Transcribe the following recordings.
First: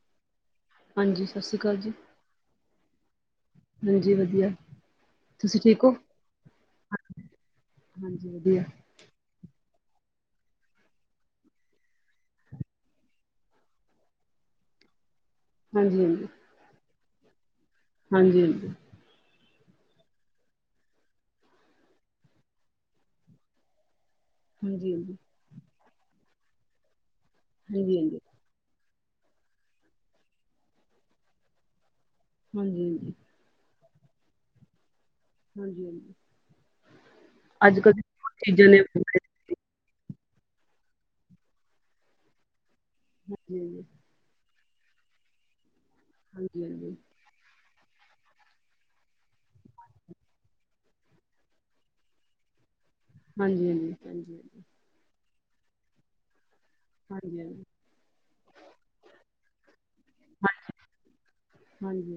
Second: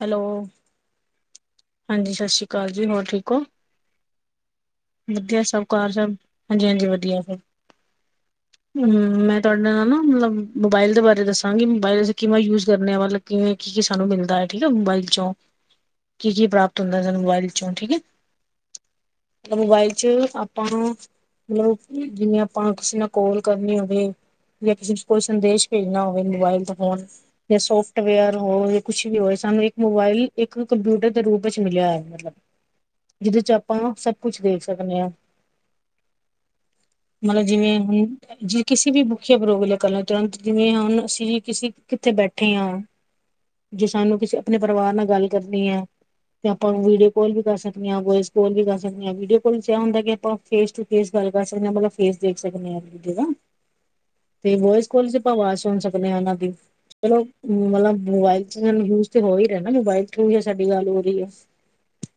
Hello. ਹਾਂਜੀ ਸਤਿ ਸ਼੍ਰੀ ਅਕਾਲ। ਜੀ ਹਾਂਜੀ ਸਤਿ ਸ਼੍ਰੀ ਅਕਾਲ ਜੀ। ਹੋਰ ਠੀਕ ੳ? ਹਾਂਜੀ ਵਧੀਆ। ਵਧੀਆ ਤੁਸੀਂ ਸਭ ਠੀਕ ਕਾਰ ਹੋ ਸਭ ਹਾਂਜੀ-ਹਾਂਜੀ ਵਧੀਆ ਸਭ। ਹਾਂਜੀ ਵਧੀਆ। ਹੂੰ ਮੈਂ ਤੁਹਾਡੇ ਨਾਲ ਨਾ ਮਲਬ ਮੋਬਾਇਲ ਦੇ ਬਾਰੇ ਦੱਸਾਂਗੀ, ਮੋਬਾਇਲ ਚ ਕਿਵੇਂ ਯੂਜ ਕਰਨੇ ਆ ਵਾ ਕਿਵੇਂ ਕੀ ਕੀ ਸਾਨੂੰ ਮਿਲਦਾ ਏ ਠੀਕ ਏ ਮੋਬਾਈਲ ਚੋਂ, ਹਾਂਜੀ-ਹਾਂ ਕੀ ਕੀ ਪ੍ਰਾਪਤ ਹੁੰਦਾ ਸਾਨੂੰ ਮੋਬਾਇਲ ਇੱਚੋਂ ਠੀਕ ਏ। ਹਾਂਜੀ-ਹਾਂ ਮੋਬਾਇਲ ਚ ਆਪਾਂ ਨੂੰ ਮਤਲਬ ਜਿਵੇਂ ਆਪਾਂ ਕਿਸੇ ਨਾਲ ਕੋਲ ਕਰਨੀ ਹੋਵੇ ਜੇ ਹਾਂਜੀ ਕਿਸੇ ਨੂੰ ਹਾਂਜੀ ਕੋਈ ਸੰਦੇਸ਼ ਪੇਜਣਾ ਹੋਵੇ ਮੋਬਾਇਲ ਤੇ ਫੋਨ ਤੇ ਹਾਂਜੀ ਹਾਂਜੀ ਸੋਫਟਵੇਅਰ ਹੋਏ ਕੁਛ ਵੀ ਹੋਏ ਸਾਨੂੰ ਇੱਕ ਮੋਬਾਇਲ ਇੱਕ ਕੰਪਿਊਟਰ ਦੇ ਰੂਪ ਵਿੱਚ ਮਿਲਆ ਹੋਯਾ ਮਤਲਬ ਹਾਂਜੀ-ਹਾਂਜੀ। ਜਿਦੇ ਚ ਆਪਾਂ ਸਭ ਕੁਛ ਦੇਖ ਸਕਣੇ ਆ। ਹਾਂਜੀ ਹਾਂਜੀ ਹਾਂਜੀ ਹਾਂਜੀ ਮਤਲ ਅੱਜ ਜਿਵੇਂ ਕੱਲ ਹੁਣ ਜੇ ਚੀਜ਼ਾਂ ਨੇ ਕਿਸੀ ਵੀ ਹਾਂਜੀ [unintelligible] ਤੁਰੰਤ ਜਿਵੇਂ ਹੁਣ ਅਸੀਂ ਕਿਂ ਕਿੱਥੇ ਬੈਠੇ ਆਂ। ਹਾਂਜੀ। ਜੇ ਸਾਨੂੰ ਕਿਸੇ ਅਪਣੇ ਪਰਵਾਰ ਨਾਲ ਗੱਲ ਕਰਨੀ ਐ, ਤੇ ਹਾਂਜੀ ਆਪਾਂ ਹਾਂਜੀ ਹਾਂਜੀ ਵੀਡੀਓ ਕੋਲ ਵੀ ਕਰ ਸਕਨੇ ਆਂ ਵੋਏਸ ਕੋਲ ਵੀ ਕਰ ਸਕਨੇ ਆਂ ਵੀਡੀਓ ਕੋਲ ਚ ਐ ਹੁੰਦਾ ਕਿ ਆਪਾਂ ਫੇਸ ਟੂ ਫੇਸ ਗੱਲ ਕਰ ਸਕਨੇ ਆਂ ਮਤਲਬ ਫੇਸ ਦੇਖ ਸਕਨੇ ਆ ਇੱਕ-ਦੂਜੇ ਦਾ, ਹਾਂਜੀ ਹਾਂਜੀ ਤੇ ਵੋਏਸ ਕਾਲ ਚ ਆਪਾਂ ਵਾਜ਼ ਸੁਣ ਸਕਨੇ ਆ ਓਨਾਂ ਦੀ। ਚਲੋ ਹਾਂਜੀ ਹਾਂਜੀ ਮਤਲਬ ਮੋਬਾਇਲ ਚ ਮੈਮ ਯੂਜ ਤੇ ਹੋ ਈ ਰੇਆ ਨਾ ਮੋਬਾਇਲ ਠੀਕ ਐ ਸਾਡੀ ਗੱਲ ਹੋ ਰੀ ਐ। ਹਾਂਜੀ ਹਾਂਜੀ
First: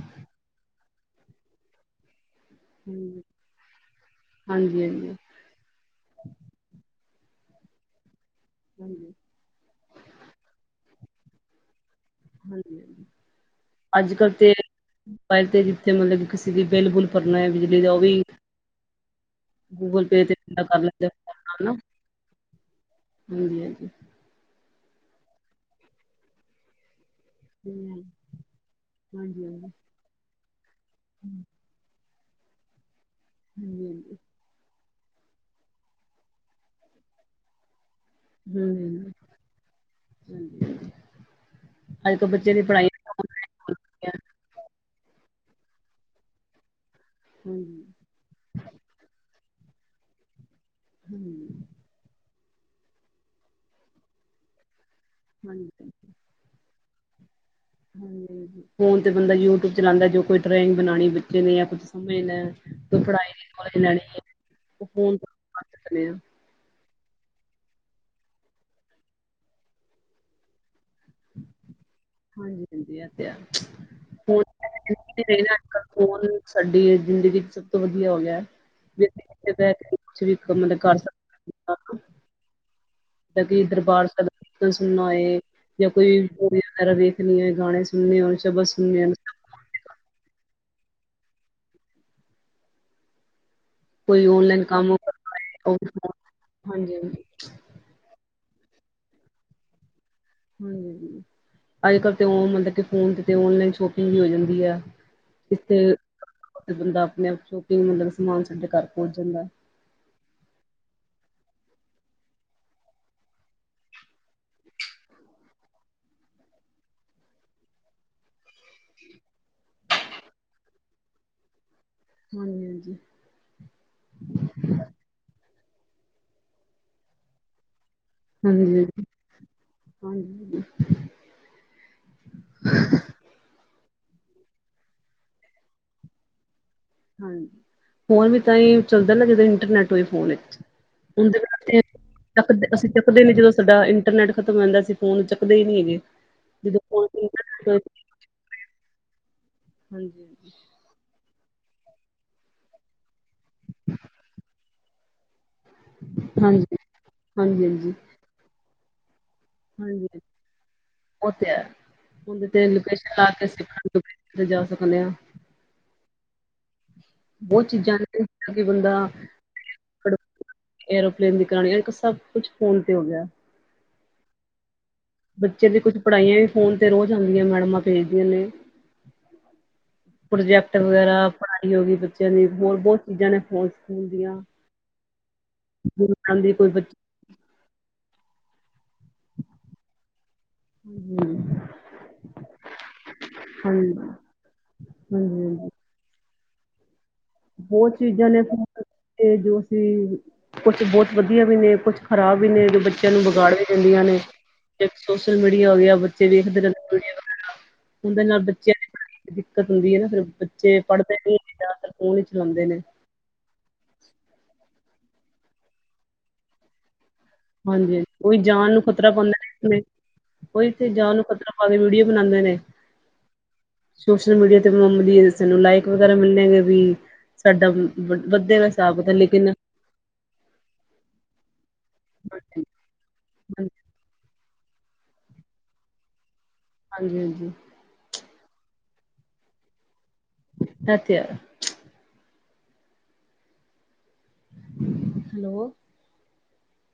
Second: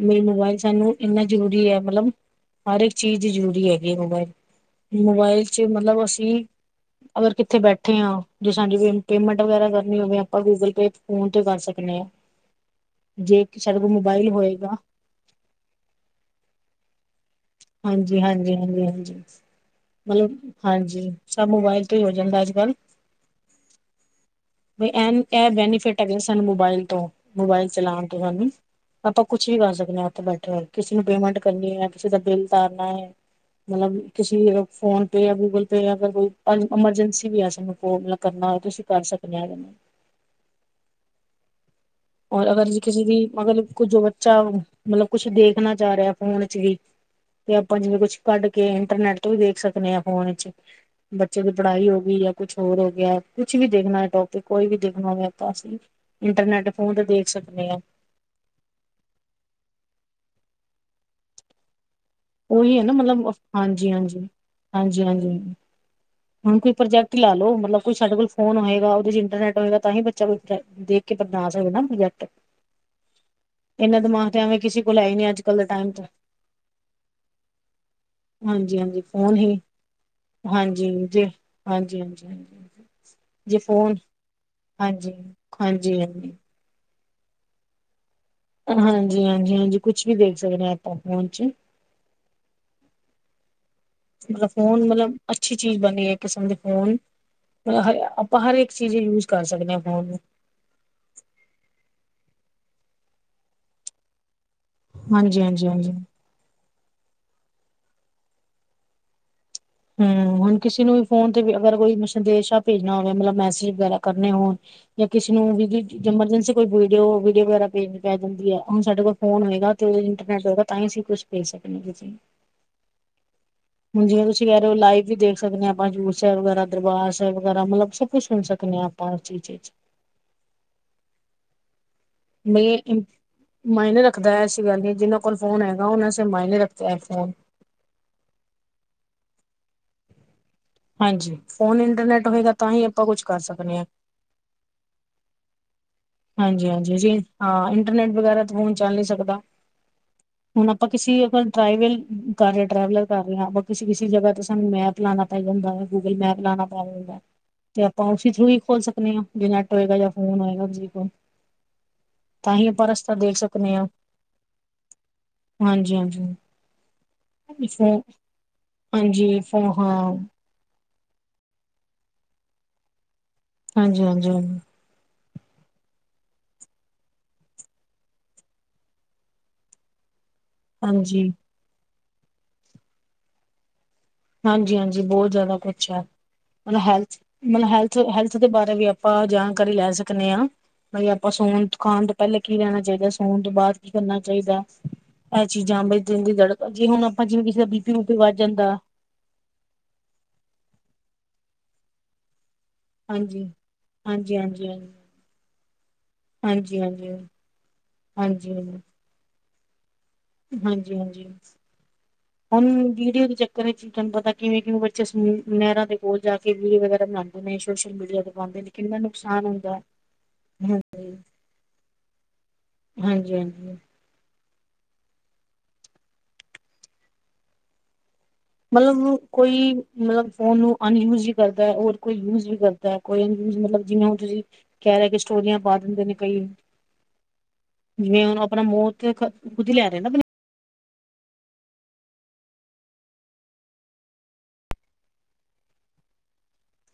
ਮੇ ਮੋਬਾਈਲ ਸਾਨੂੰ ਏਨਾ ਜ਼ਰੂਰੀ ਐ, ਮਤਲਬ ਹਰ ਏਕ ਚੀਜ਼ ਚ ਜਰੂਰੀ ਹੈਗੀ ਮੋਬਾਇਲ, ਹਾਂਜੀ ਮੋਬਾਇਲ ਜੇ ਮਤਲਬ ਅਸੀਂ ਅਗਰ ਕਿੱਥੇ ਬੈਠੇ ਆਂ ਜੇ ਸਾਡੀ ਹਾਂਜੀ ਪੇਮੇਂਟ ਵਗੈਰਾ ਕਰਨੀ ਹੋਵੇ, ਆਪਾਂ ਗੂਗਲ ਪੇ, ਫੋਨ ਤੇ ਕਰ ਸਕਨੇ ਆਂ। ਹਾਂਜੀ ਜੇ ਸਾਡੇ ਕੋਲ ਅੱਜ ਮੋਬਾਇਲ ਕੱਲ੍ਹ ਤੇ ਹੋਏਗਾ ਮੋਬਾਇਲ ਤੇ ਜਿੱਥੇ ਮਤਲਬ ਕਿਸੇ ਦੀ ਬਿਲ-ਬੁਲ ਪਰਨਾ ਬਿਜਲੀ ਦਾ ਓ ਹਾਂਜੀ ਵੀ ਹਾਂਜੀ ਹਾਂਜੀ ਹਾਂਜੀ ਗੂਗਲ ਪੇ ਮਤਲਬ ਤੇ ਬੰਦਾ ਕਰ ਲੈਂਦਾ ਹਾਂਜੀ, ਫੋਨ ਸਭ ਮੋਬਾਇਲ ਤੋਂ ਈ ਹੋ ਜਾਂਦਾ ਅੱਜ-ਕੱਲ। ਹਾਂਜੀ-ਹਾਂਜੀ। ਬਈ ਐਨ ਐ ਬੈਨੀਫਿਟ ਹੈਗੇ ਸਾਨੂੰ ਮੋਬਾਇਲ ਤੋਂ। ਮੋਬਾਇਲ ਹਾਂਜੀ ਚਲਾਣ ਤੋਂ ਸਾਨੂੰ ਆਪਾਂ ਹਾਂਜੀ ਕੁਛ ਵੀ ਹਾਂਜੀ ਕਰ ਸਕਨੇ ਆਂ ਓੱਥੇ ਬੈਠੇ ਹੋਏ ਕਿਸੇ ਨੂੰ ਪੇਮੈਂਟ ਕਰਨੀ ਐ ਕਿਸੇ ਦਾ ਬਿੱਲ ਤਾਰਨਾ ਏ, ਹਾਂਜੀ ਮਤਲਬ ਹਾਂਜੀ ਕਿਸੀ ਫੋਨ ਪੇ ਐ, ਗੂਗਲ ਪੇ ਐ ਅਗਰ ਕੋਈ ਅਨ ਅਮਰਜੈਂਸੀ ਵੀ ਐ ਸਾਨੂੰ ਕੋਲ ਕਰਨਾ ਹੋਵੇ ਤੇ ਅਸੀਂ ਕਰ ਹਮ ਸਕਨੇ ਆਂ ਏਦੇ ਨਾ ਹਾਂਜੀ ਅੱਜ ਕੱਲ੍ਹ ਔਰ ਬੱਚੇ ਦੀ ਅਗਰ ਪੜ੍ਹਾਈ ਕਿਸੇ ਦੀ ਅਗਰ ਕੁਜ ਬੱਚਾ ਮਤਲਬ ਕੁਛ ਦੇਖਣਾ ਚਾਹ ਰੇਆ ਫੋਨ ਚ ਵੀ ਤੇ ਆਪਾਂ ਹਾਂਜੀ ਜਿਵੇਂ ਕੁਛ ਕੱਢ ਕੇ ਇੰਟਰਨੈਟ ਤੋਂ ਵੀ ਦੇਖ ਸਕਨੇ ਆਂ ਫੋਨ ਚ ਬੱਚੇ ਹਾਂਜੀ ਦੇ ਪੜ੍ਹਾਈ ਹੋਗੀ ਯਾਂ ਕੁਛ ਹੋਰ ਹੋ ਗਿਆ, ਕੁਛ ਵੀ ਦੇਖਣਾ ਏ ਟੋਪਿਕ ਕੋਈ ਵੀ ਦੇਖਣਾ ਹੋਵੇ ਤਾਂ ਹਾਂਜੀ ਅਸੀਂ ਇੰਟਰਨੈੱਟ ਫੋਨ ਤੇ ਦੇਖ ਸਕਨੇ ਆਂ। ਹਾਂਜੀ ਫੋਨ ਤੇ ਬੰਦਾ ਯੂਟਿਊਬ ਚਲਾਦਾ, ਜੋ ਕੋਈ ਡਰਾਇੰਗ ਬਣਾਣੀ ਬੱਚੇ ਨੇ ਯਾਂ ਕੁਛ ਸਮਝਣਾ ਹੈ, ਓਈ ਏ ਨਾ ਕੋਈ ਮਤਲਬ ਪੜ੍ਹਾਈ ਦੀ ਨੌਲੇਜ ਲੈਣੀ ਹੈ ਹਾਂਜੀ-ਹਾਂਜੀ, ਉਹ ਫੋਨ ਹਾਂਜੀ-ਹਾਂਜੀ। ਤੋਂ ਕਰ ਸਕਦੇ ਹਾਂ ਹੁਣ ਕੋਈ ਪ੍ਰੋਜਕਟ ਲਾ ਲੋ ਮਤਲਬ ਕੋਈ ਸਾਡੇ ਕੋਲ ਫੋਨ ਹੋਏਗਾ, ਉਹਦੇ ਚ ਇੰਟਰਨੈਟ ਹੋਏਗਾ ਤਾਂ ਈ ਬੱਚਾ ਕੁਛ ਦੇਖ ਕੇ ਬਣਾ ਸਕਦਾ ਨਾ ਪ੍ਰੋਜੈਕਟ। ਹਾਂਜੀ ਹਾਂਜੀ ਇਹ ਤੇ ਹੈ ਏਨਾਂ ਦਿਮਾਗ ਤੇ ਫੋਨ ਐਵੇਂ ਕਿਸੇ ਕੋਲ ਹੈ ਹੀ ਨੀ ਰਹੇ ਨਾ ਅੱਜ-ਕੱਲ ਦੇ ਅੱਜ ਕੱਲ ਟਾਈਮ ਤੇ। ਫੋਨ ਸਾਡੀ ਜ਼ਿੰਦਗੀ ਚ ਵਧੀਆ ਹੋ ਗਯਾ ਹਾਂਜੀ ਹਾਂਜੀ ਬੀਔਔੌ ਫੋਨ ਕਿਥੇ ਹੀ ਬੈ ਕੇ ਕੁਛ ਵੀ ਕੰਮ ਮਤਲਬ ਹਾਂਜੀ ਕਰ ਜੇ ਸਕਦੇ ਹਾਂਜੀ ਓ। ਂ ਹਾਂਜੀ ਹਾਂਜੀ ਜਿੱਦਾਂ ਜੇ ਕਿ ਫੋਨ ਦਰਬਾਰ ਸੈਬ ਦਾ ਕੀਰਤਨ ਸੁਣਨਾ ਹਾਂਜੀ ਹੈਏ ਯਾ ਹਾਂਜੀ ਕੋਈ ਰੀਲ ਹਾਂਜੀ ਵਗੈਰਾ ਵੇਖਣੀ ਏ, ਗਾਨੇ ਸੁਨਣੇ ਹੋਏ ਸ ਹਾਂਜੀ-ਹਾਂਜੀ-ਹਾਂਜੀ ਕੁੱਛ ਵੀ ਵੇਖ ਸਕਨੇ ਆ ਆਪਾਂ ਫੋਨ ਚ ਕੋਈ ਮਤਲਬ ਔਨਲਾਈਨ ਫੋਨ ਲ ਕ ਕੰਮ ਤਲਬ ਕਰਨਾ ਅੱਛੀ ਹੋਏ ਉਹ ਚੀਜ਼ ਵੀ ਬਣ, ਇੱਕ ਕਿਸਮ ਦੇ ਹਾਂਜੀ ਫੋਨ ਹਾਂਜੀ ਹ ਆਪਾਂ ਹਰ ਇਕ ਚੀਜ਼ ਯੂਜ ਕਰ ਸਕਦੇ ਹਾਂ ਫੋਨ ਨੂੰ। ਹਾਂਜੀ ਅੱਜ ਕਲ੍ਹ ਤੇ ਉਹ ਮਤਲਬ ਕਿ ਫੋਨ ਤੇ ਓਨਲਾਈਨ ਸ਼ੋਪਿੰਗ ਵੀ ਹੋ ਜਾਂਦੀ ਆ। ਹਾਂਜੀ ਹਾਂਜੀ ਹਾਂਜੀ ਥੇ ਬੰਦਾ ਆਪਣੇ ਆਪ ਸ਼ੋਪਿੰਗ ਮਤਲਬ ਸਮਾਨ ਸਾਡੇ ਘਰ ਪਹੁੰਚ ਜਾਂਦਾ। ਹਮ ਹੁਣ ਕਿਸੇ ਨੂੰ ਵੀ ਫੋਨ ਤੇ ਵੀ ਅਗਰ ਕੋਈ ਸੰਦੇਸ਼ਾ ਭੇਜਣਾ ਹੋਵੇ ਮਤਲਬ ਮੈਸੇਜ ਵਗੈਰਾ ਕਰਨੇ ਹੋਣ। ਜਾਂ ਕਿਸੇ ਨੂੰ ਵੀ ਐਮਰਜੈਂਸੀ ਕੋਈ ਵੀਡੀਓ, ਵੀਡੀਓ ਵਗੈਰਾ ਭੇਜਣੀ ਪੈ ਜਾਂਦੀ ਹੈ। ਹੁਣ ਸਾਡੇ ਕੋਲ ਫੋਨ ਹੋਏਗਾ ਤੇ ਉਹ ਇੰਟਰਨੈੱਟ ਹੋਏਗਾ ਤਾਂ ਹੀ ਅਸੀਂ ਕੁੱਛ ਭੇਜ ਸਕਦੇ। ਹਾਂਜੀ-ਹਾਂਜੀ ਹੁਣ ਜਿਵੇਂ ਤੁਸੀਂ ਕਹਿ ਰਹੇ ਹੋ ਲਾਈਵ ਵੀ ਦੇਖ ਸਕਦੇ ਆ, ਆਪਾਂ ਹਜ਼ੂਰ ਸਾਹਿਬ ਵਗੈਰਾ, ਦਰਬਾਰ ਸਾਹਿਬ ਵਗੈਰਾ ਮਤਲਬ। ਕੁ ਸੁਣ ਸਕਦੇ ਹਾਂ ਆਪਾਂ ਉਸ ਚੀਜ਼ ਚ। ਹਾਂਜੀ-ਹਾਂਜੀ। ਨਹੀਂ ਮਾਇਨੇ ਰੱਖਦਾ, ਐਸੀ ਗੱਲ ਨਹੀਂ, ਜਿਨਾਂ ਕੋਲ ਫੋਨ ਹੈਗਾ ਉਹਨਾਂ ਮਾਇਨੇ ਰੱਖ। ਹਾਂਜੀ ਫੋਨ ਵੀ ਤਾਂ ਹੀ ਚੱਲਦਾ ਨਾ ਜ ਇੰਟਰਨੈਟ ਹੋਏ ਫੋਨ। ਹਾਂਜੀ ਦੇ ਵਾਸ ਫੋਨ ਚ ਇੰਟਰਨੈਟ ਹੋਏਗਾ ਤਾਂ ਹੀ ਅਸੀਂ ਆਪਾਂ ਕੁਛ ਚੱਕਦੇ ਨੇ ਕਰ ਜਦੋਂ ਸਕਦੇ ਹਾਂ ਸਾਡਾ ਇੰਟਰਨੈਟ। ਖ਼ਤਮ ਹੁੰਦਾ ਸੀ ਅਸੀ ਫੋਨ ਚੁੱਕਦੇ ਹੀ ਨਹੀਂ ਹੈਗੇ। ਜਦੋਂ ਹਾਂਜੀ-ਹਾਂਜੀ ਫੋਨ ਜੀ ਹਾਂ ਹੋਏ, ਇੰਟਰਨੈਟ ਵਗੈਰਾ ਤਾਂ ਫੋਨ ਚੱਲ ਨੀ ਸਕਦਾ। ਹਾਂਜੀ ਹੁਣ ਆਪਾਂ ਕਿਸੇ ਅਗਰ ਟ੍ਰਈਵਲ ਕਰ ਰ ਹਾਂ ਟਰੈਵਲਰ ਕਰ ਰਹੇ ਹਾਂ, ਕਿਸੇ -ਕਿਸੇ ਜਗ੍ਹਾ ਤੇ ਸਾਨੂੰ ਮੈਪ। ਲਾਉਣਾ ਪੈ ਜਾਂਦਾ ਹੈ, ਗੂਗਲ ਮੈਪ ਲਾਉਣਾ ਹਾਂਜੀ ਪੈ ਜਾਂਦਾ ਹੈ ਹਾਂਜੀ ਤੇ ਹਾਂਜੀ ਆਪਾਂ ਉਸੇ ਚੀਜ਼ ਨੂੰ ਹੀ ਖੋਲ ਸਕਦੇ ਹਾਂ। ਜੇ ਨੇਟ ਹੋਏਗਾ ਜਾ ਹਾਂਜੀ ਫੋਨ ਹੋਏਗਾ ਜੀ। ਉਹ ਤੇ ਹੈ। ਓਦੇ ਤੇ ਲੋਕੇਸ਼ਨ ਰਸਤਾ ਲਾ ਦੇਖ ਕੇ ਸਕਦੇ ਹਾਂ ਅਸੀਂ ਤੇ ਜਾ ਸਕਦੇ ਆਂ। ਹਾਂਜੀ-ਹਾਂਜੀ ਬਹੁਤ ਚੀਜ਼ਾਂ ਫੋਨ ਨੇ ਜੋ ਕੀ ਬੰਦਾ। ਹਾਂਜੀ ਫੋ ਹਾਂ ਏਰੋਪਲੇਨ ਦੀ ਕਰਣੀ ਇੱਥੇ ਸਭ ਕੁਝ ਫ਼ੋਨ 'ਤੇ ਹੀ ਹੋ ਗਿਆ ਹੈ। ਹਾਂਜੀ ਹਾਂਜੀ। ਬੱਚੇ ਦੀਆਂ ਕੁਝ ਪੜ੍ਹਾਈਆਂ ਵੀ ਫ਼ੋਨ 'ਤੇ ਰੋਜ਼ ਆਉਂਦੀਆਂ ਨੇ, ਮੈਡਮਾਂ ਭੇਜਦੀਆਂ ਨੇ। ਪ੍ਰੋਜੈਕਟ ਵਗੈਰਾ, ਹਾਂਜੀ। ਪੜ੍ਹਾਈ ਹੋ ਗਈ ਬੱਚਿਆਂ ਦੀ, ਹੋਰ ਬਹੁਤ ਚੀਜ਼ਾਂ ਨੇ ਫ਼ੋਨ 'ਚ ਸਕੂਲ ਦੀਆਂ। ਹਾਂਜੀ ਹਾਂਜੀ, ਬਹੁਤ ਜ਼ਿਆਦਾ ਕੁਝ ਹੈ। ਗੁਰੂ ਨਾਨਕ ਦੀ ਕੋਈ ਮਤਲਬ ਬੱਚੇ ਹੈਲਥ ਦੇ ਬਾਰੇ ਵੀ ਅਪਾ ਜਾਣਕਾਰੀ ਲੈ ਸਕਨੇ ਹਾਂ। ਬਾਈ, ਆਪਾਂ ਨੂੰ ਹਾਂਜੀ ਸੌਣ-ਖਾਣ ਤੋਂ ਪਹਿਲਾਂ ਕੀ ਕਰਨਾ ਚਾਹੀਦਾ ਹੈ। ਅਤੇ ਸੌਣ ਤੋਂ ਬਾਅਦ ਕੀ ਹਾਂਜੀ ਕਰਨਾ ਚਾਹੀਦਾ ਹੈ? ਹਾਂਜੀ ਇਹ ਹਾਂਜੀ ਚੀਜ਼ਾਂ, ਦਿਲ ਦੀ ਧੜਕਨ। ਜਿਵੇਂ ਕਿਸੇ ਦਾ ਬੀਪੀ ਬੂਪੀ ਵੱਧ ਜਾਂਦਾ। ਇਹੋ ਹੀ ਕੁਝ ਬਹੁਤ ਵਧੀਆ ਵੀ ਨੇ, ਕੁਝ ਖ਼ਰਾਬ ਵੀ ਨੇ ਜੋ। ਬੱਚੇਆਂ ਨੂੰ ਹਾਂਜੀ। ਵਿਗਾੜ ਵੀ ਦਿੰਦੀਆਂ ਨੇ, ਹਾਂਜੀ-ਹਾਂਜੀ-ਹਾਂਜੀ, ਇੱਕ ਸੋਸ਼ਲ ਮੀਡੀਆ ਹੋ ਗਿਆ। ਬੱਚੇ ਦੇਖਦੇ ਰਹਿੰਦੇ ਨੇ ਹਾਂਜੀ-ਹਾਂਜੀ, ਸੋਸ਼ਲ ਮੀਡੀਆ, ਉਹਦੇ ਨਾਲ ਹਾਂਜੀ-ਹਾਂਜੀ, ਪੜ੍ਹਾਈ 'ਚ ਵੀ ਦਿੱਕਤ ਹੁੰਦੀ ਹੈ। ਬੱਚੇ ਪੜ੍ਹਦੇ ਨੀ। ਫੋਨ ਹੀ ਹੋਣ ਚਲਾਉਂਦੇ ਨੇ ਵੀਡਿਓ ਦੇ ਚੱਕਰ। ਚ ਤੁਹਾਨੂੰ ਪਤਾ ਕਿਵੇਂ ਕਿਵੇਂ ਬੱਚੇ ਨਹਿਰਾਂ ਦੇ ਕੋਲ ਜਾ ਕੇ ਵੀਡੀਓ ਬਣਾਉ ਨੇ। ਸੋਸ਼ਲ ਹਾਂਜੀ ਹਾਂਜੀ, ਮੀਡੀਆ ਤੇ ਉਹੀ ਪਾਉਂਦੇ ਨੇ ਜਾਨ ਨੂੰ ਕਿੰਨਾ ਖ਼ਤਰਾ ਨੁਕਸਾਨ ਪਾਉਂਦੇ ਹੁੰਦਾ ਨੇ। ਉਹ ਇੱਥੇ ਜਾ ਨੂੰ ਖ਼ਤਰਾ ਪਾ ਕੇ ਵੀਡੀਓ ਬਣਾਉਂਦੇ ਨੇ। ਹਾਂਜੀ ਹਾਂਜੀ ਸੋਸ਼ਲ ਮੀਡੀਆ 'ਤੇ ਰੇਲਸ ਨੂੰ ਲਾਈਕ ਵਗੈਰਾ ਮਿਲਣ ਗੇ ਵੀ। ਸਾਡਾ ਵੱਡੇ ਗਾ ਹਿਸਾਬ ਮਤਲਬ ਲੇਕਿੰਨ। ਕੋਈ ਮਤਲਬ ਫੋਨ ਨੂੰ ਅਨਯੂਜ ਵੀ ਕਰਦਾ ਹੈ ਹੋਰ ਕੋਈ ਯੂਜ ਵੀ ਹਾਂਜੀ ਕਰਦਾ ਕੋਈ ਅਨਯੂਜ ਮਤਲਬ ਜਿਵੇਂ ਹੁਣ ਤੁਸੀਂ। ਕਹਿ ਰਹੇ ਕੇ ਸਟੋਰੀਆਂ ਪਾ ਦਿੰਦੇ ਨੇ ਕਈ। ਹਾਂਜੀ ਹਾਂਜੀ। ਜਿਵੇਂ ਉਹ ਹੁਣ ਆਪਣਾ ਮੌਤ ਖੁਦ ਹੀ ਲੇਰੇ ਨਾ। ਅਹ ਤੇ ਹੈ। ਹੈਲੋ।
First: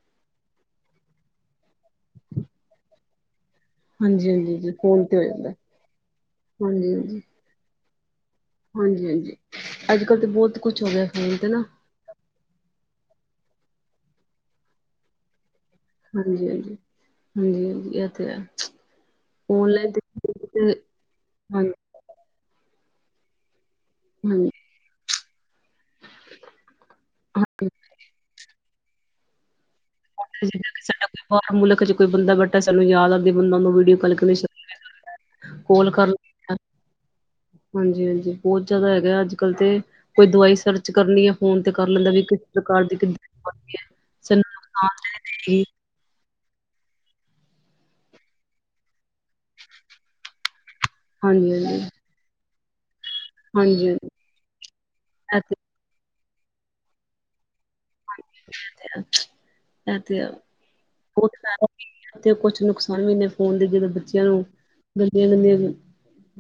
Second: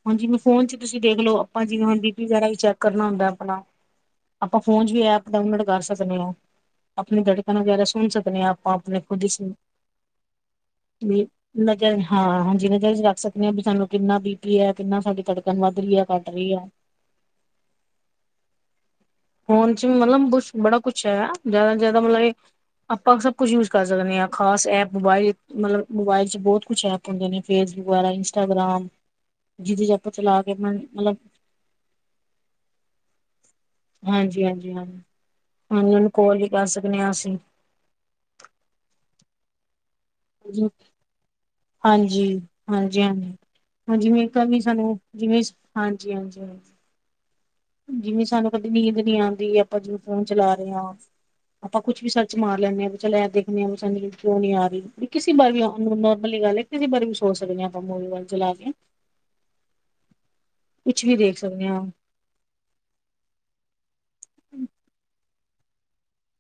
ਹੁਨ ਜਿਵੇਂ ਫੋਨ ਚ ਤੁਸੀ ਦੇਖਲੋ, ਆਪਾ ਜਿਵੇ ਹੁਨ ਬੀ -ਪੀ ਵਗੈਰਾ ਵੀ ਚੈਕ ਕਰਨਾ ਹੁੰਦਾ ਆਪਨਾ ਹਾਂਜੀ ਹਾਂਜੀ ਆਪਾਂ ਜੀ ਫ਼ੋਨ 'ਚ ਵੀ ਫੋਨ ਤੇ ਹੋ ਐਪ ਜਾਂਦਾ ਡਾਊਨਲੋਡ ਕਰ ਸਕਦੇ ਆ, ਹਾਂਜੀ ਹਾਂਜੀ ਆਪਣੀ ਧੜਕਣ ਵਗੈਰਾ ਸੁਣ ਸਕਦੇ ਆ ਆਪਨੇ ਨੇ ਹਾਂਜੀ ਖੁਦ ਹੀ ਹਾਂਜੀ ਸੀ, ਅੱਜ ਕੱਲ੍ਹ ਤਾਂ ਬਹੁਤ ਕੁਛ ਹੋ ਗਿਆ ਵੀ ਫੋਨ ਤੇ ਨਾ ਨਜਰ ਹਾ ਹਾਂਜੀ ਨਜ਼ਰ ਚ ਰੱਖ ਸਕਦੇ ਆ, ਬਈ ਸਾਨੂੰ ਕਿੰਨਾ ਬੀ -ਪੀ ਆ, ਕਿੰਨਾ ਸਾਡੀ ਧੜਕਣ ਵੱਧ ਰੀ ਆ। ਹਾਂਜੀ -ਹਾਂਜੀ-ਹਾਂਜੀ -ਹਾਂਜੀ ਏ ਤੇ ਹੈ ਫੋਨ ਚ ਮਤਲਬ ਕੁਛ, ਔਨਲਾਈਨ ਬੜਾ ਕੁਛ ਹੈ, ਜ਼ਾਦਾ ਹਾਂਜੀ -ਜ਼ਾਦਾ ਮਤਲਬ ਕੀ ਆਪਾਂ ਸਭ ਕੁਝ ਯੂਜ ਕਰ ਸਕਦੇ ਆ, ਹਾਂਜੀ ਖਾਸ ਐਪ ਮੋਬਾਇਲ ਮਤਲਬ ਮੋਬਾਇਲ ਚ ਬਹੁਤ ਕੁਛ ਐਪ ਹੁੰਦੇ ਨੇ ਫੇਸਬੁਕ ਵਗੈਰਾ, ਇੰਸਟਾਗ੍ਰਾਮ ਜਿਹਦੇ ਚਲਾ ਕੇ ਸਾਡਾ ਮਤਲਬ ਕੋਈ ਮੁਲਕ ਚ ਕੋਈ ਬੰਦਾ ਬੈਠਾ, ਸਾਨੂੰ ਯਾਦ ਆਂਦੀ ਬੰਦਾ ਓ ਨੂੰ ਵੀ ਹਾਂਜੀ -ਹਾਂਜੀ -ਹਾਂਜੀ, ਹਾਂਜੀ ਓਹ ਨੂੰ ਕੋਲ ਵੀ ਕਰ ਸਕਦੇ ਆ ਅਸੀ। ਹਾਂਜੀ -ਹਾਂਜੀ, ਬੋਤ ਜ਼ਾਦਾ ਹੈਗਾ, ਅੱਜ ਕੱਲ੍ਹ ਤੇ ਕੋਈ ਦਵਾਈ ਹਾਂਜੀ ਸਰਚ ਕਰਨੀ ਐ, ਫੋਨ ਤੇ ਕਰ ਲੈਂਦਾ ਵਈ ਹਾਂਜੀ ਕਿਸ ਪ੍ਰਕਾਰ ਦੀ ਹਾਂਜੀ ਕਿਦਾ ਦੀ ਦਵਾਈ ਹਾਂ ਜਿਵੇਂ ਕਦੀ ਆ ਸਾਨੂੰ ਜਿਵੇਂ ਹਾਂਜੀ- ਹਾਂਜੀ -ਹਾਂਜੀ। ਜਿਵੇਂ ਸਾਨੂੰ ਕਦੇ ਨੀਂਦ ਨੀ ਆਂਦੀ, ਆਪਾਂ ਜਦੋ ਫੋਨ ਚਲਾ ਰਏ ਆ, ਆਪਾਂ ਹਾਂਜੀ-ਹਾਂਜੀ, ਕੁੱਛ ਵੀ ਸਰਚ ਸਰਚ ਮਾਰ ਲੈਨੇ ਆ, ਚਲ ਇਹ ਦੇਖਨੇ ਆ, ਸਾਨੂੰ ਹਾਂਜੀ-ਹਾਂਜੀ ਨੀਂਦ ਕਯੋ ਨੀ ਆਰੀ। ਕਿਸੇ ਇਹ ਬਾਰੇ ਤੇ ਵੀ ਸੋਚ ਸਕਦੇ ਆ, ਆਪਾਂ ਮੂਵੀ-ਮਾਵੀ ਚਲਾ ਕੇ। ਹੈ ਇਹ ਤੇ ਹੈ ਕੁਛ ਵੀ ਬਹੁਤ ਦੇਖ ਸਕਦੇ ਫਾਇਦਾ ਆ। ਵੀ ਤੇ ਕੁਛ ਨੁਕਸਾਨ ਵੀ ਨੇ ਫੋਨ ਦੇ ਜਿਵੇ ਬੱਚੇਆਂ ਨੂੰ ਦਿਨੋ-ਦਿਨ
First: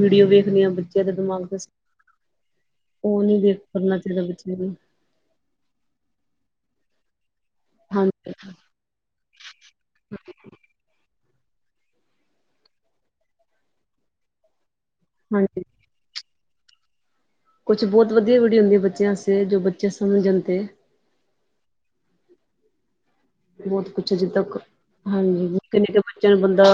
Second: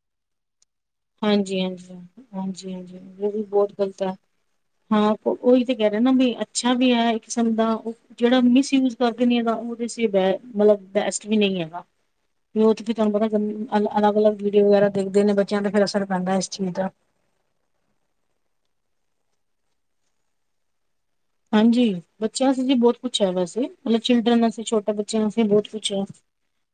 ਵੀਡਿਓ ਵੇਖਦੇ ਆ ਬੱਚੇ ਬੱਚੇਆ ਦੇ ਦਿਮਾਗ ਤੇ ਹਾਂਜੀ ਅਸਰ, ਹਾਂਜੀ ਹਾਂਜੀ ਹਾਂਜੀ ਫੋਨ ਉਹ ਨਈ ਵੀ ਯੂਸ ਬਹੁਤ ਕਰਨਾ ਗ਼ਲਤ ਹੈ ਚਾਹੀਦਾ ਬੱਚੇਆਂ ਲਈ। ਹਾਂ ਓਹੀ ਤੇ ਕਹਿ ਰਹੇ ਨਾ ਵੀ, ਅੱਛਾ ਵੀ ਹੈ ਇੱਕ ਕਿਸਮ ਦਾ, ਜੇਹੜਾ ਹਾਂਜੀ-ਹਾਂਜੀ ਮਿਸਯੂਜ ਫ਼ਰਕ ਨਹੀਂ ਹੈਗਾ, ਓਹਦੇ ਚ ਬੈ ਮਤਲਬ ਬੈਸਟ ਵੀ ਨਹੀਂ ਹੈਗਾ। ਵਈ ਓਹ ਤੇ ਤਾਨੂੰ ਪਤਾ ਗੰ ਅਲੱਗ -ਅਲੱਗ ਵੀਡੀਓ ਵਗੈਰਾ ਦੇਖਦੇ ਨੇ, ਬੱਚਿਆਂ ਤੇ ਫਿਰ ਅਸਰ ਪੈਂਦਾ ਹੈ ਇਸ ਚੀਜ਼ ਦਾ। ਕੁੱਛ ਬੋਤ ਵੱਧੀਆ ਵੀਡੀਓ ਹੁੰਦੀ ਆ ਬੱਚੇਆਂ ਵਾਸਤੇ ਜੋ ਬੱਚੇ ਸਮਂਝਣ ਤੇ। ਹਾਂਜੀ, ਬੱਚੇਆਂ ਵਾਸਤੇ ਜੀ ਬੋਤ ਬੋਤ ਕੁੱਛ ਜਿੱਦਾ ਕ ਬੱਚਿਆਂ ਵਾਸਤੇ ਹਾਂਜੀ, ਬਹੁਤ ਨਿੱਕੇ ਕੁਛ -ਨਿੱਕੇ ਹੈ ਬੱਚੇਆਂ ਨੂੰ ਬੰਦਾ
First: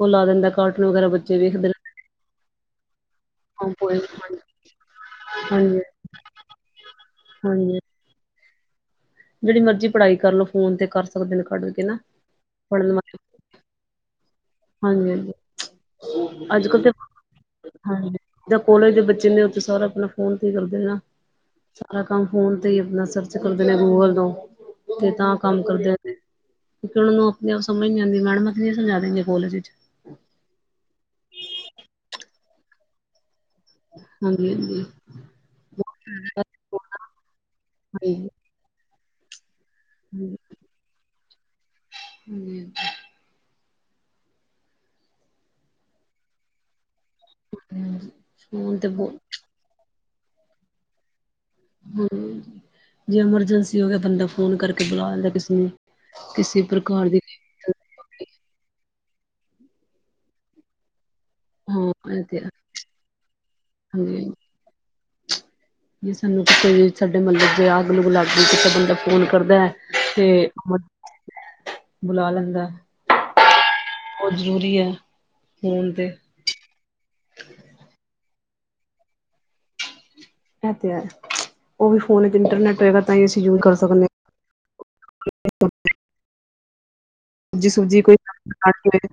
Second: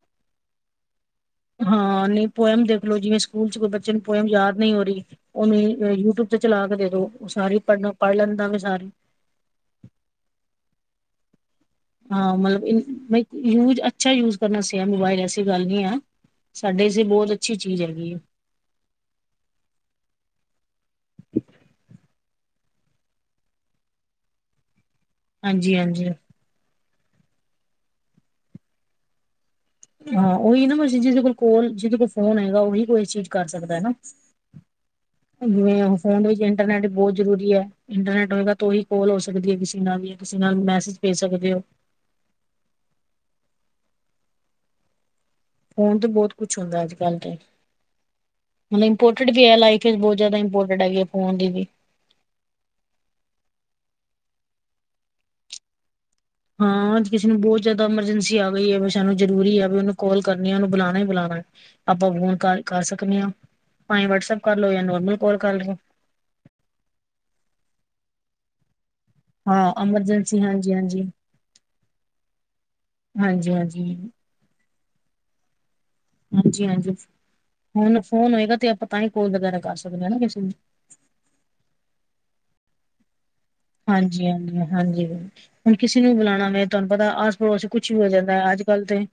ਓਹ ਲਾ ਦੇਂਦਾ ਕਾਰਟੂਨ ਵਗੈਰਾ ਬੱਚੇ ਦੇ ਹਾਂ ਨਈ ਪੋਏਮ ਦੇਖਲੋ ਜਿਵੇਂ ਸਕੂਲ ਚ ਕੋਈ ਰਹਿੰਦੇ ਬੱਚੇ ਪੋਇਮ ਨੂੰ ਪੋਏਮ ਯਾਦ ਨਈ ਹੋ ਰਈ, ਉਹਨੂੰ ਹਾਂਜੀ ਯੂਟਿਊਬ ਤੇ ਚਲਾ ਕੇ ਦੇ -ਦੋ ਸਾਰੀ ਪੜ੍ਹ ਪੜ ਲੈਂਦਾ ਵੇ ਸਾਰੀ। ਜੇਹੜੀ ਮਰਜ਼ੀ ਪੜਾਈ ਕਰ ਲਓ, ਫੋਨ ਤੇ ਕਰ ਸਕਦੇ ਨੇ ਕੱਢ ਕੇ ਨਾ ਹਾਂ, ਪੜ੍ਹਨ ਵਾਲੇ ਮਤਲਬ ਯੂਜ ਆ ਅੱਛਾ ਯੂਜ ਕਰਨਾ ਸੀ ਆਂ ਹਾਂਜੀ ਮੋਬਾਇਲ ਹਾਂਜੀ ਐਸੀ ਗੱਲ ਨਈ ਆ, ਸਾਡੇੇ ਵਾਸਤੇ ਬੋਤ ਅੱਛੀ ਚੀਜ਼ ਹੈਗੀ ਆ। ਜੇਹੜੇ ਕਾਲਜ ਦੇ ਬੱਚੇ ਨੇ ਉਹ ਤਾਂ ਸਾਰਾ ਆਪਣਾ ਫੋਨ ਤੇ ਕਰਦੇ ਨਾ। ਸਾਰਾ ਕੰਮ ਫੋਨ ਤੇ ਈ ਆਪਣਾ ਸਰਚ ਕਰਦੇ ਨੇ ਗੂਗਲ ਤੋਂ, ਤੇ ਤਾਂ ਕੰਮ ਹਾਂਜੀ ਕਰਦੇ ਹਾਂਜੀ ਹਜੇ, ਕਿਓਕੀ ਓਹਨਾਂ ਨੂੰ ਆਪਣੇ ਆਪ ਸਮਂਝ ਨੀ ਆਂਦੀ, ਮੈਡਮਾਂ ਕਿ ਸਮਝਾ ਦੇਣਗੀਆ ਕੋਲੇਜ ਵਿੱਚ। ਹਾਂ ਓਹੀ ਨਾ ਮਰਜ਼ੀ ਜਿਹਦੇ ਕੋਲ - ਜਿਹਦੇ ਕੋਲ ਫੋਨ ਹੈਗਾ ਓਹੀ ਕੋ ਇਸ ਚੀਜ਼ ਕਰ ਸਕਦਾ ਹਨਾ ਹਾਂਜੀ ਹਾਂਜੀ ਜਿਵੇਂ ਫੋਨ ਵਿੱਚ ਇੰਟਰਨੈਟ ਬੋਤ ਜ਼ਰੂਰੀ ਆ, ਹਾਂਜੀ ਇੰਟਰਨੈਟ ਹੋਏਗਾ ਤਾਂ ਓਹੀ ਕੋਲ ਹੋ ਸਕਦੀ ਆ, ਕਿਸੇ ਨਾਲ ਵੀ ਜਾਂ ਕਿਸੇ ਨਾਲ ਮੈਸੇਜ ਭੇਜ ਸਕਦੇ ਓ। ਹਮ [unintelligible] ਫੋਨ ਤੇ ਬਹੁਤ ਕੁੱਛ ਹੁੰਦਾ ਅੱਜ -ਕੱਲ ਤੇ, ਫੋਨ ਹੁਣ ਤੇ ਇਮਪੋਂਰਟਿਡ ਬਹੁਤ ਦੀ ਹੈ ਲਾਈਫ ਬੋਤ ਜ਼ਾਦਾ ਇੰਮਪੋਰਟੈਂਟ ਹੈਗੀ ਆ ਫੋਨ ਦੀ ਵੀ। ਹੂੰ, ਜੇ ਐਮਰਜੈਂਸੀ ਹੋ ਗਿਆ ਬੰਦਾ ਫੋਨ ਕਰਕੇ ਬੁਲਾ ਲੈਂਦਾ ਕਿਸੇ ਨੂੰ। ਕਿਸੇ ਹਾਂ ਪ੍ਰਕਾਰ ਦੀ ਕਿਸੇ ਨੂੰ ਬੋ ਜਦੋਂ ਐਮਰਜੈਂਸੀ ਆ ਗਈ ਐ ਸਾਨੂੰ ਜ਼ਰੂਰੀ ਆ ਵੀ ਉਹਨੂੰ ਕਾਲ ਕਰਨੀ ਉਹਨੂੰ ਬੁਲਾਣਾ ਈ ਬੁਲਾਣਾ। ਹਾਂ ਆਪਾਂ ਇਹ ਫੋਨ ਤੇ ਹੈ ਕਰ ਕਰ ਸਕਦੇ ਆ ਭਾਵੇ ਵਟਸਅੱਪ ਕਰਲੋ ਜਾਂ ਨੋਰਮਲ ਕਾਲ ਕਰਲੋ। ਜੀ ਸਾਨੂੰ ਕਿਤੇ ਵੀ ਸਾਡੇ ਮਹੱਲੇ ਚ ਅੱਗ ਲੂੱਗ ਗਈ ਕਿ [unintelligible] ਫੋਨ ਕਰਦਾ ਹਾਂ ਐਮਰਜੈਂਸੀ ਤੇ ਹਾਂਜੀ ਹਾਂਜੀ ਬੁਲਾ ਲੈਂਦਾ। ਹਾਂਜੀ ਹਾਂਜੀ। ਬਹੁਤ ਜ਼ਰੂਰੀ ਐ ਫੋਨ ਤੇ। ਹਾਂਜੀ ਹਾਂਜੀ, ਹੁਣ ਫੋਨ ਹੋਏਗਾ ਤੇ ਆਪਾਂ ਤਾਂ ਈ ਕਾਲ ਵਗੈਰਾ ਕਰ ਸਕਦੇ ਆ ਨਾ ਕਿਸੇ ਨੂੰ ਓ ਤੇ ਹੈ, ਓ ਵੀ ਫੋਨ ਤੇ ਇੰਟਰਨੈਟ ਹੋਏਗਾ ਤਾਂ ਅਸੀਂ ਯੂਜ਼ ਕਰ ਸਕਦੇ ਹਾਂ। ਹਾਂਜੀ ਹਾਂਜੀ, ਹਾਂਜੀ ਹੁਣ ਕਿਸੇ ਨੂੰ ਬੁਲਾਉਣਾ ਮੈਂ ਤੁਹਾਨੂੰ ਪਤਾ ਥੋੜਾ ਸਬਜੀ ਕੁੱਛ ਵੀ ਸੁਬਜੀ ਹੋ ਕੋਈ ਜਾਂਦਾ ਅੱਜ ਕਲ ਹਾਂਜੀ ਤੇ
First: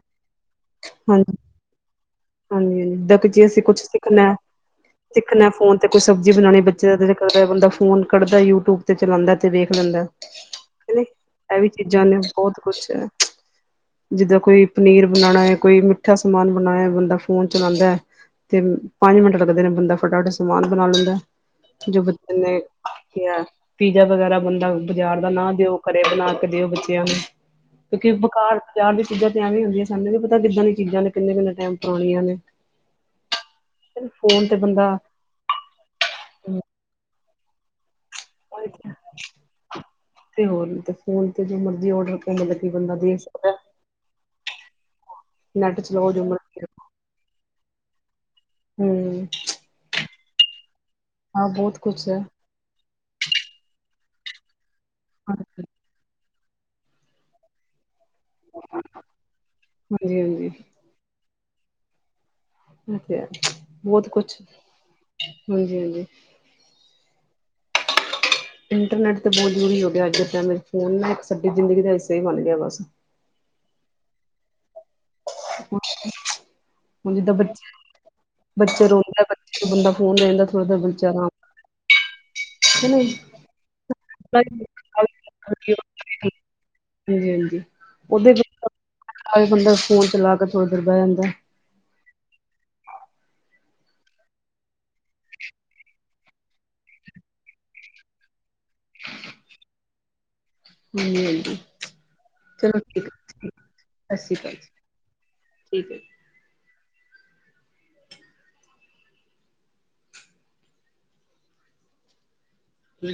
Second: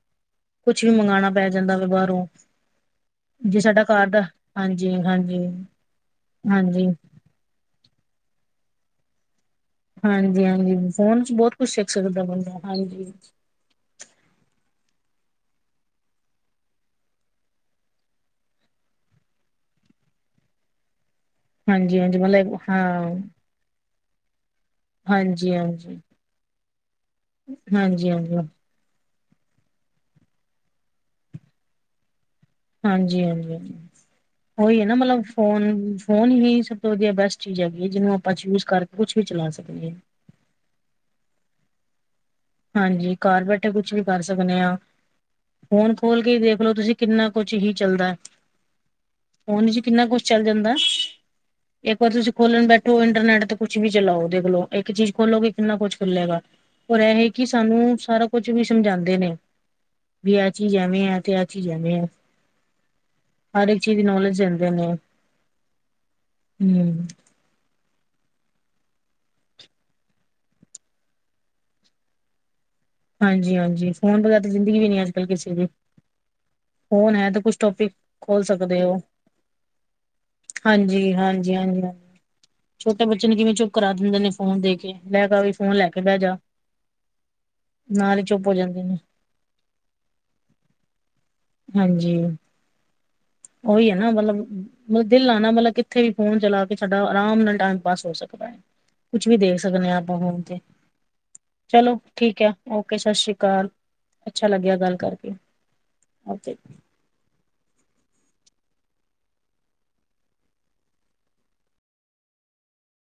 ਕੁੱਛ ਵੀ ਮੰਗਾਣਾ ਪੈ ਜਾਂਦਾ ਵਾ ਬਾਹਰੋਂ। ਹੂੰ, ਦੇਖੋ ਜੀ ਜੇ ਅਸੀਂ ਕੁੱਛ ਸਾਡਾ ਘਰ ਦਾ ਸਿੱਖਣਾ ਹਾਂਜੀ ਹਾਂਜੀ ਸਿੱਖਣਾ ਫੋਨ ਤੇ ਕੁੱਛ ਸਬਜ਼ੀ ਬਣਾਣੀ ਹਾਂਜੀ। ਬੱਚੇ ਦਾ ਬੰਦਾ ਫੋਨ ਕੱਢਦਾ ਯੂਟਿਊਬ ਤੇ ਚਲਾਂਦਾ ਤੇ ਵੇ ਖਦਾ ਹਾਂਜੀ-ਹਾਂਜੀ ਫੋਨ ਚ ਬਹੁਤ ਏ ਕੁਛ ਵੀ ਸਿੱਖ ਚੀਜ਼ਾਂ ਨੇ ਸਕਦਾ ਬੰਦਾ ਬਹੁਤ ਕੁੱਛ। ਹਾਂਜੀ। ਜਿੱਦਾਂ ਕੋਈ ਪਨੀਰ ਬਣਾਣਾ ਐ ਕੋਈ ਮਿੱਠਾ ਸਮਾਨ ਬਣਾਏ ਬੰਦਾ। ਫੋਨ ਚਲਾਂਦਾ ਤੇ ਪੰਜ ਮਿੰਟ ਲੱਗਦੇ ਨੇ ਬੰਦਾ ਫਟਾਫਟ ਸਮਾਨ ਬਣਾ ਲੈਂਦਾ। ਜੋ ਹਾਂਜੀ-ਹਾਂਜੀ ਬੱਚਿਆਂ ਮਤਲਬ ਨੇ ਹਾਂ ਕਿਹਾ। ਪੀਜ਼ਾ ਵਗੈਰਾ ਬੰਦਾ ਬਾਜ਼ਾਰ ਦਾ ਨਾ ਦਿਓ ਹਾਂਜੀ-ਹਾਂਜੀ, ਘਰੇ ਬਣਾ ਕੇ ਦਿਓ ਬੱਚਿਆਂ ਨੂੰ ਕਿਉਂਕਿ ਹਾਂਜੀ-ਹਾਂਜੀ। ਬੇਕਾਰ ਬਜ਼ਾਰ ਦੀ ਚੀਜ਼ਾਂ ਤੇ ਐਵੇਂ ਹੁੰਦੀਆਂ ਸਾਨੂੰ ਵੀ ਪਤਾ ਕਿੱਦਾਂ ਦੀਆਂ ਚੀਜ਼ਾਂ ਨੇ ਕਿੰਨੇ ਕਿੰਨੇ ਟਾਈਮ ਪੁਰਾਣੀਆਂ ਨੇ। ਹਾਂਜੀ ਹਾਂਜੀ, ਫੋਨ ਤੇ ਓਹੀ ਐ ਨਾ ਬੰਦਾ ਮਤਲਬ ਫੋਨ ਫੋਨ ਹੀ ਸਭ ਤੋਂ ਵਧੀਆ ਬੈਸਟ ਚੀਜ਼ ਹੈਗੀ ਐ ਜਿਹਨੂੰ ਆਪਾਂ ਯੂਜ ਕਰਕੇ ਕੁੱਛ ਵੀ ਚਲਾ ਸਕਦੇ ਆ। ਤੇ ਹੋਰ ਤੇ ਫੋਨ ਤੇ ਜੋ ਮਰਜ਼ੀ ਔਡਰ ਮਤਲਬ ਕਿ ਬੰਦਾ ਹਾਂਜੀ, ਦੇਖ ਘਰ ਸਕਦਾ। ਬੈਠੇ ਕੁੱਛ ਵੀ ਕਰ ਸਕਦੇ ਆ ਨੈਟ ਫੋਨ ਚਲਾਓ ਖੋਲ ਜੋ ਕੇ ਮਰਜ਼ੀ ਦੇਖ ਲੋ ਦੇਖੋ ਤੁਸੀਂ ਕਿੰਨਾ ਕੁੱਛ ਹੀ ਚੱਲਦਾ। ਹੂੰ ਫੋਨ ਵਿੱਚ ਕਿੰਨਾ ਕੁਛ ਚੱਲ ਜਾਂਦਾ ਹਾਂ ਬਹੁਤ ਇੱਕ ਕੁਛ ਵਾਰ ਹੈ। ਤੁਸੀਂ ਖੋਲਣ ਬੈਠੋ ਇੰਟਰਨੈਟ ਤੇ ਕੁੱਛ ਵੀ ਚਲਾਓ ਉਹਦੇ ਕੋਲੋਂ ਇੱਕ ਚੀਜ਼ ਖੋਲੋਗੇ ਕਿੰਨਾ ਕੁੱਛ ਖੁਲੇਗਾ ਪਰ ਏ ਕਿ ਸਾਨੂੰ ਸਾਰਾ ਕੁਝ ਵੀ ਸਮਝਾਂਦੇ ਨੇ ਬੀ ਹਾਂਜੀ-ਹਾਂਜੀ ਐ ਚੀਜ਼ ਐਵੇਂ ਆ ਤੇ ਐ ਚੀਜ਼ ਐਵੇਂ ਆ। ਠੀਕ ਐ ਹੋਰ ਕੁਛ ਹਾਂਜੀ ਹਾਂਜੀ। ਹੂੰ। ਇੰਟਰਨੈਟ ਤੇ ਬਹੁਤ ਜ਼ਰੂਰੀ ਹੋ ਗਿਆ ਅੱਜ ਟੈਮ ਚ ਫੋਨ ਇੱਕ ਸਾਡੀ ਜ਼ਿੰਦਗੀ ਦਾ ਹਿੱਸਾ ਈ ਬਣ ਗਿਆ ਬਸ। ਹਾਂਜੀ ਹਾਂਜੀ, ਫੋਨ ਵਗੈਰਾ ਤਾ ਜ਼ਿੰਦਗੀ ਵੀ ਨੀ ਐ ਅੱਜ ਕੱਲ ਕਿਸੇ ਦੀ। ਫੋਨ ਹੁਣ ਹੈ ਜਿੱਦਾਂ ਤੇ ਕੁਛ ਬੱਚੇ ਟੋਪਿਕ ਖੋਲ ਸਕਦੇ ਬੱਚੇ ਓ ਰੋਂਦਾ ਬੱਚੇ ਬੰਦਾ ਫੋਨ ਦੇ ਦਿੰਦਾ ਥੋੜਾ ਜਾ ਬੱਚਾ ਹਾਂਜੀ ਆਰਾਮ ਹਾਂਜੀ। ਹਾਂਜੀ। ਕਿ ਛੋਟੇ ਨਹੀਂ ਬੱਚੇ ਨੂੰ ਕਿਵੇਂ ਚੁੱਪ ਕਰਾ ਦਿੰਦੇ ਨੇ ਫੋਨ ਦੇ ਕੇ ਲੈ [inaudible] ਵੀ ਫੋਨ ਲੈ ਕੇ ਬੈ ਜਾ। ਹਾਂਜੀ ਹਾਂਜੀ। ਨਾਲ ਈ ਚੁੱਪ ਹੋ ਜਾਂਦੇ ਨੇ। [inaudible] ਬੰਦਾ ਫੋਨ ਚਲਾ ਕੇ ਥੋੜੀ ਦੇਰ ਬਹਿ ਜਾਂਦਾ। ਹਾਂਜੀ ਓਹੀ ਐ ਨਾ ਮਤਲਬ ਮਤਲਬ ਦਿਲ ਲਾਨਾ ਮਤਲਬ ਕਿੱਥੇ ਵੀ ਫੋਨ ਚਲਾ ਕੇ ਸਾਡਾ ਆਰਾਮ ਨਾਲ ਟਾਇਮ ਪਾਸ ਹੋ ਸਕਦਾ। ਕੁਛ ਵੀ ਦੇਖ ਸਕਦੇ ਐ ਆਪਾਂ ਫੋਨ ਤੇ ਹਾਂਜੀ-ਹਾਂਜੀ ਚਲੋ ਠੀਕ ਐ ਚਲੋ ਓਕੇ ਠੀਕ ਸਤਿ ਸ੍ਰੀ ਹੈ ਅਕਾਲ। ਸਤਿ ਸ਼੍ਰੀ ਅੱਛਾ ਅਕਾਲ ਜੀ ਲੱਗਿਆ ਗੱਲ ਕਰਕੇ। ਠੀਕ ਐ। ਓਕੇ।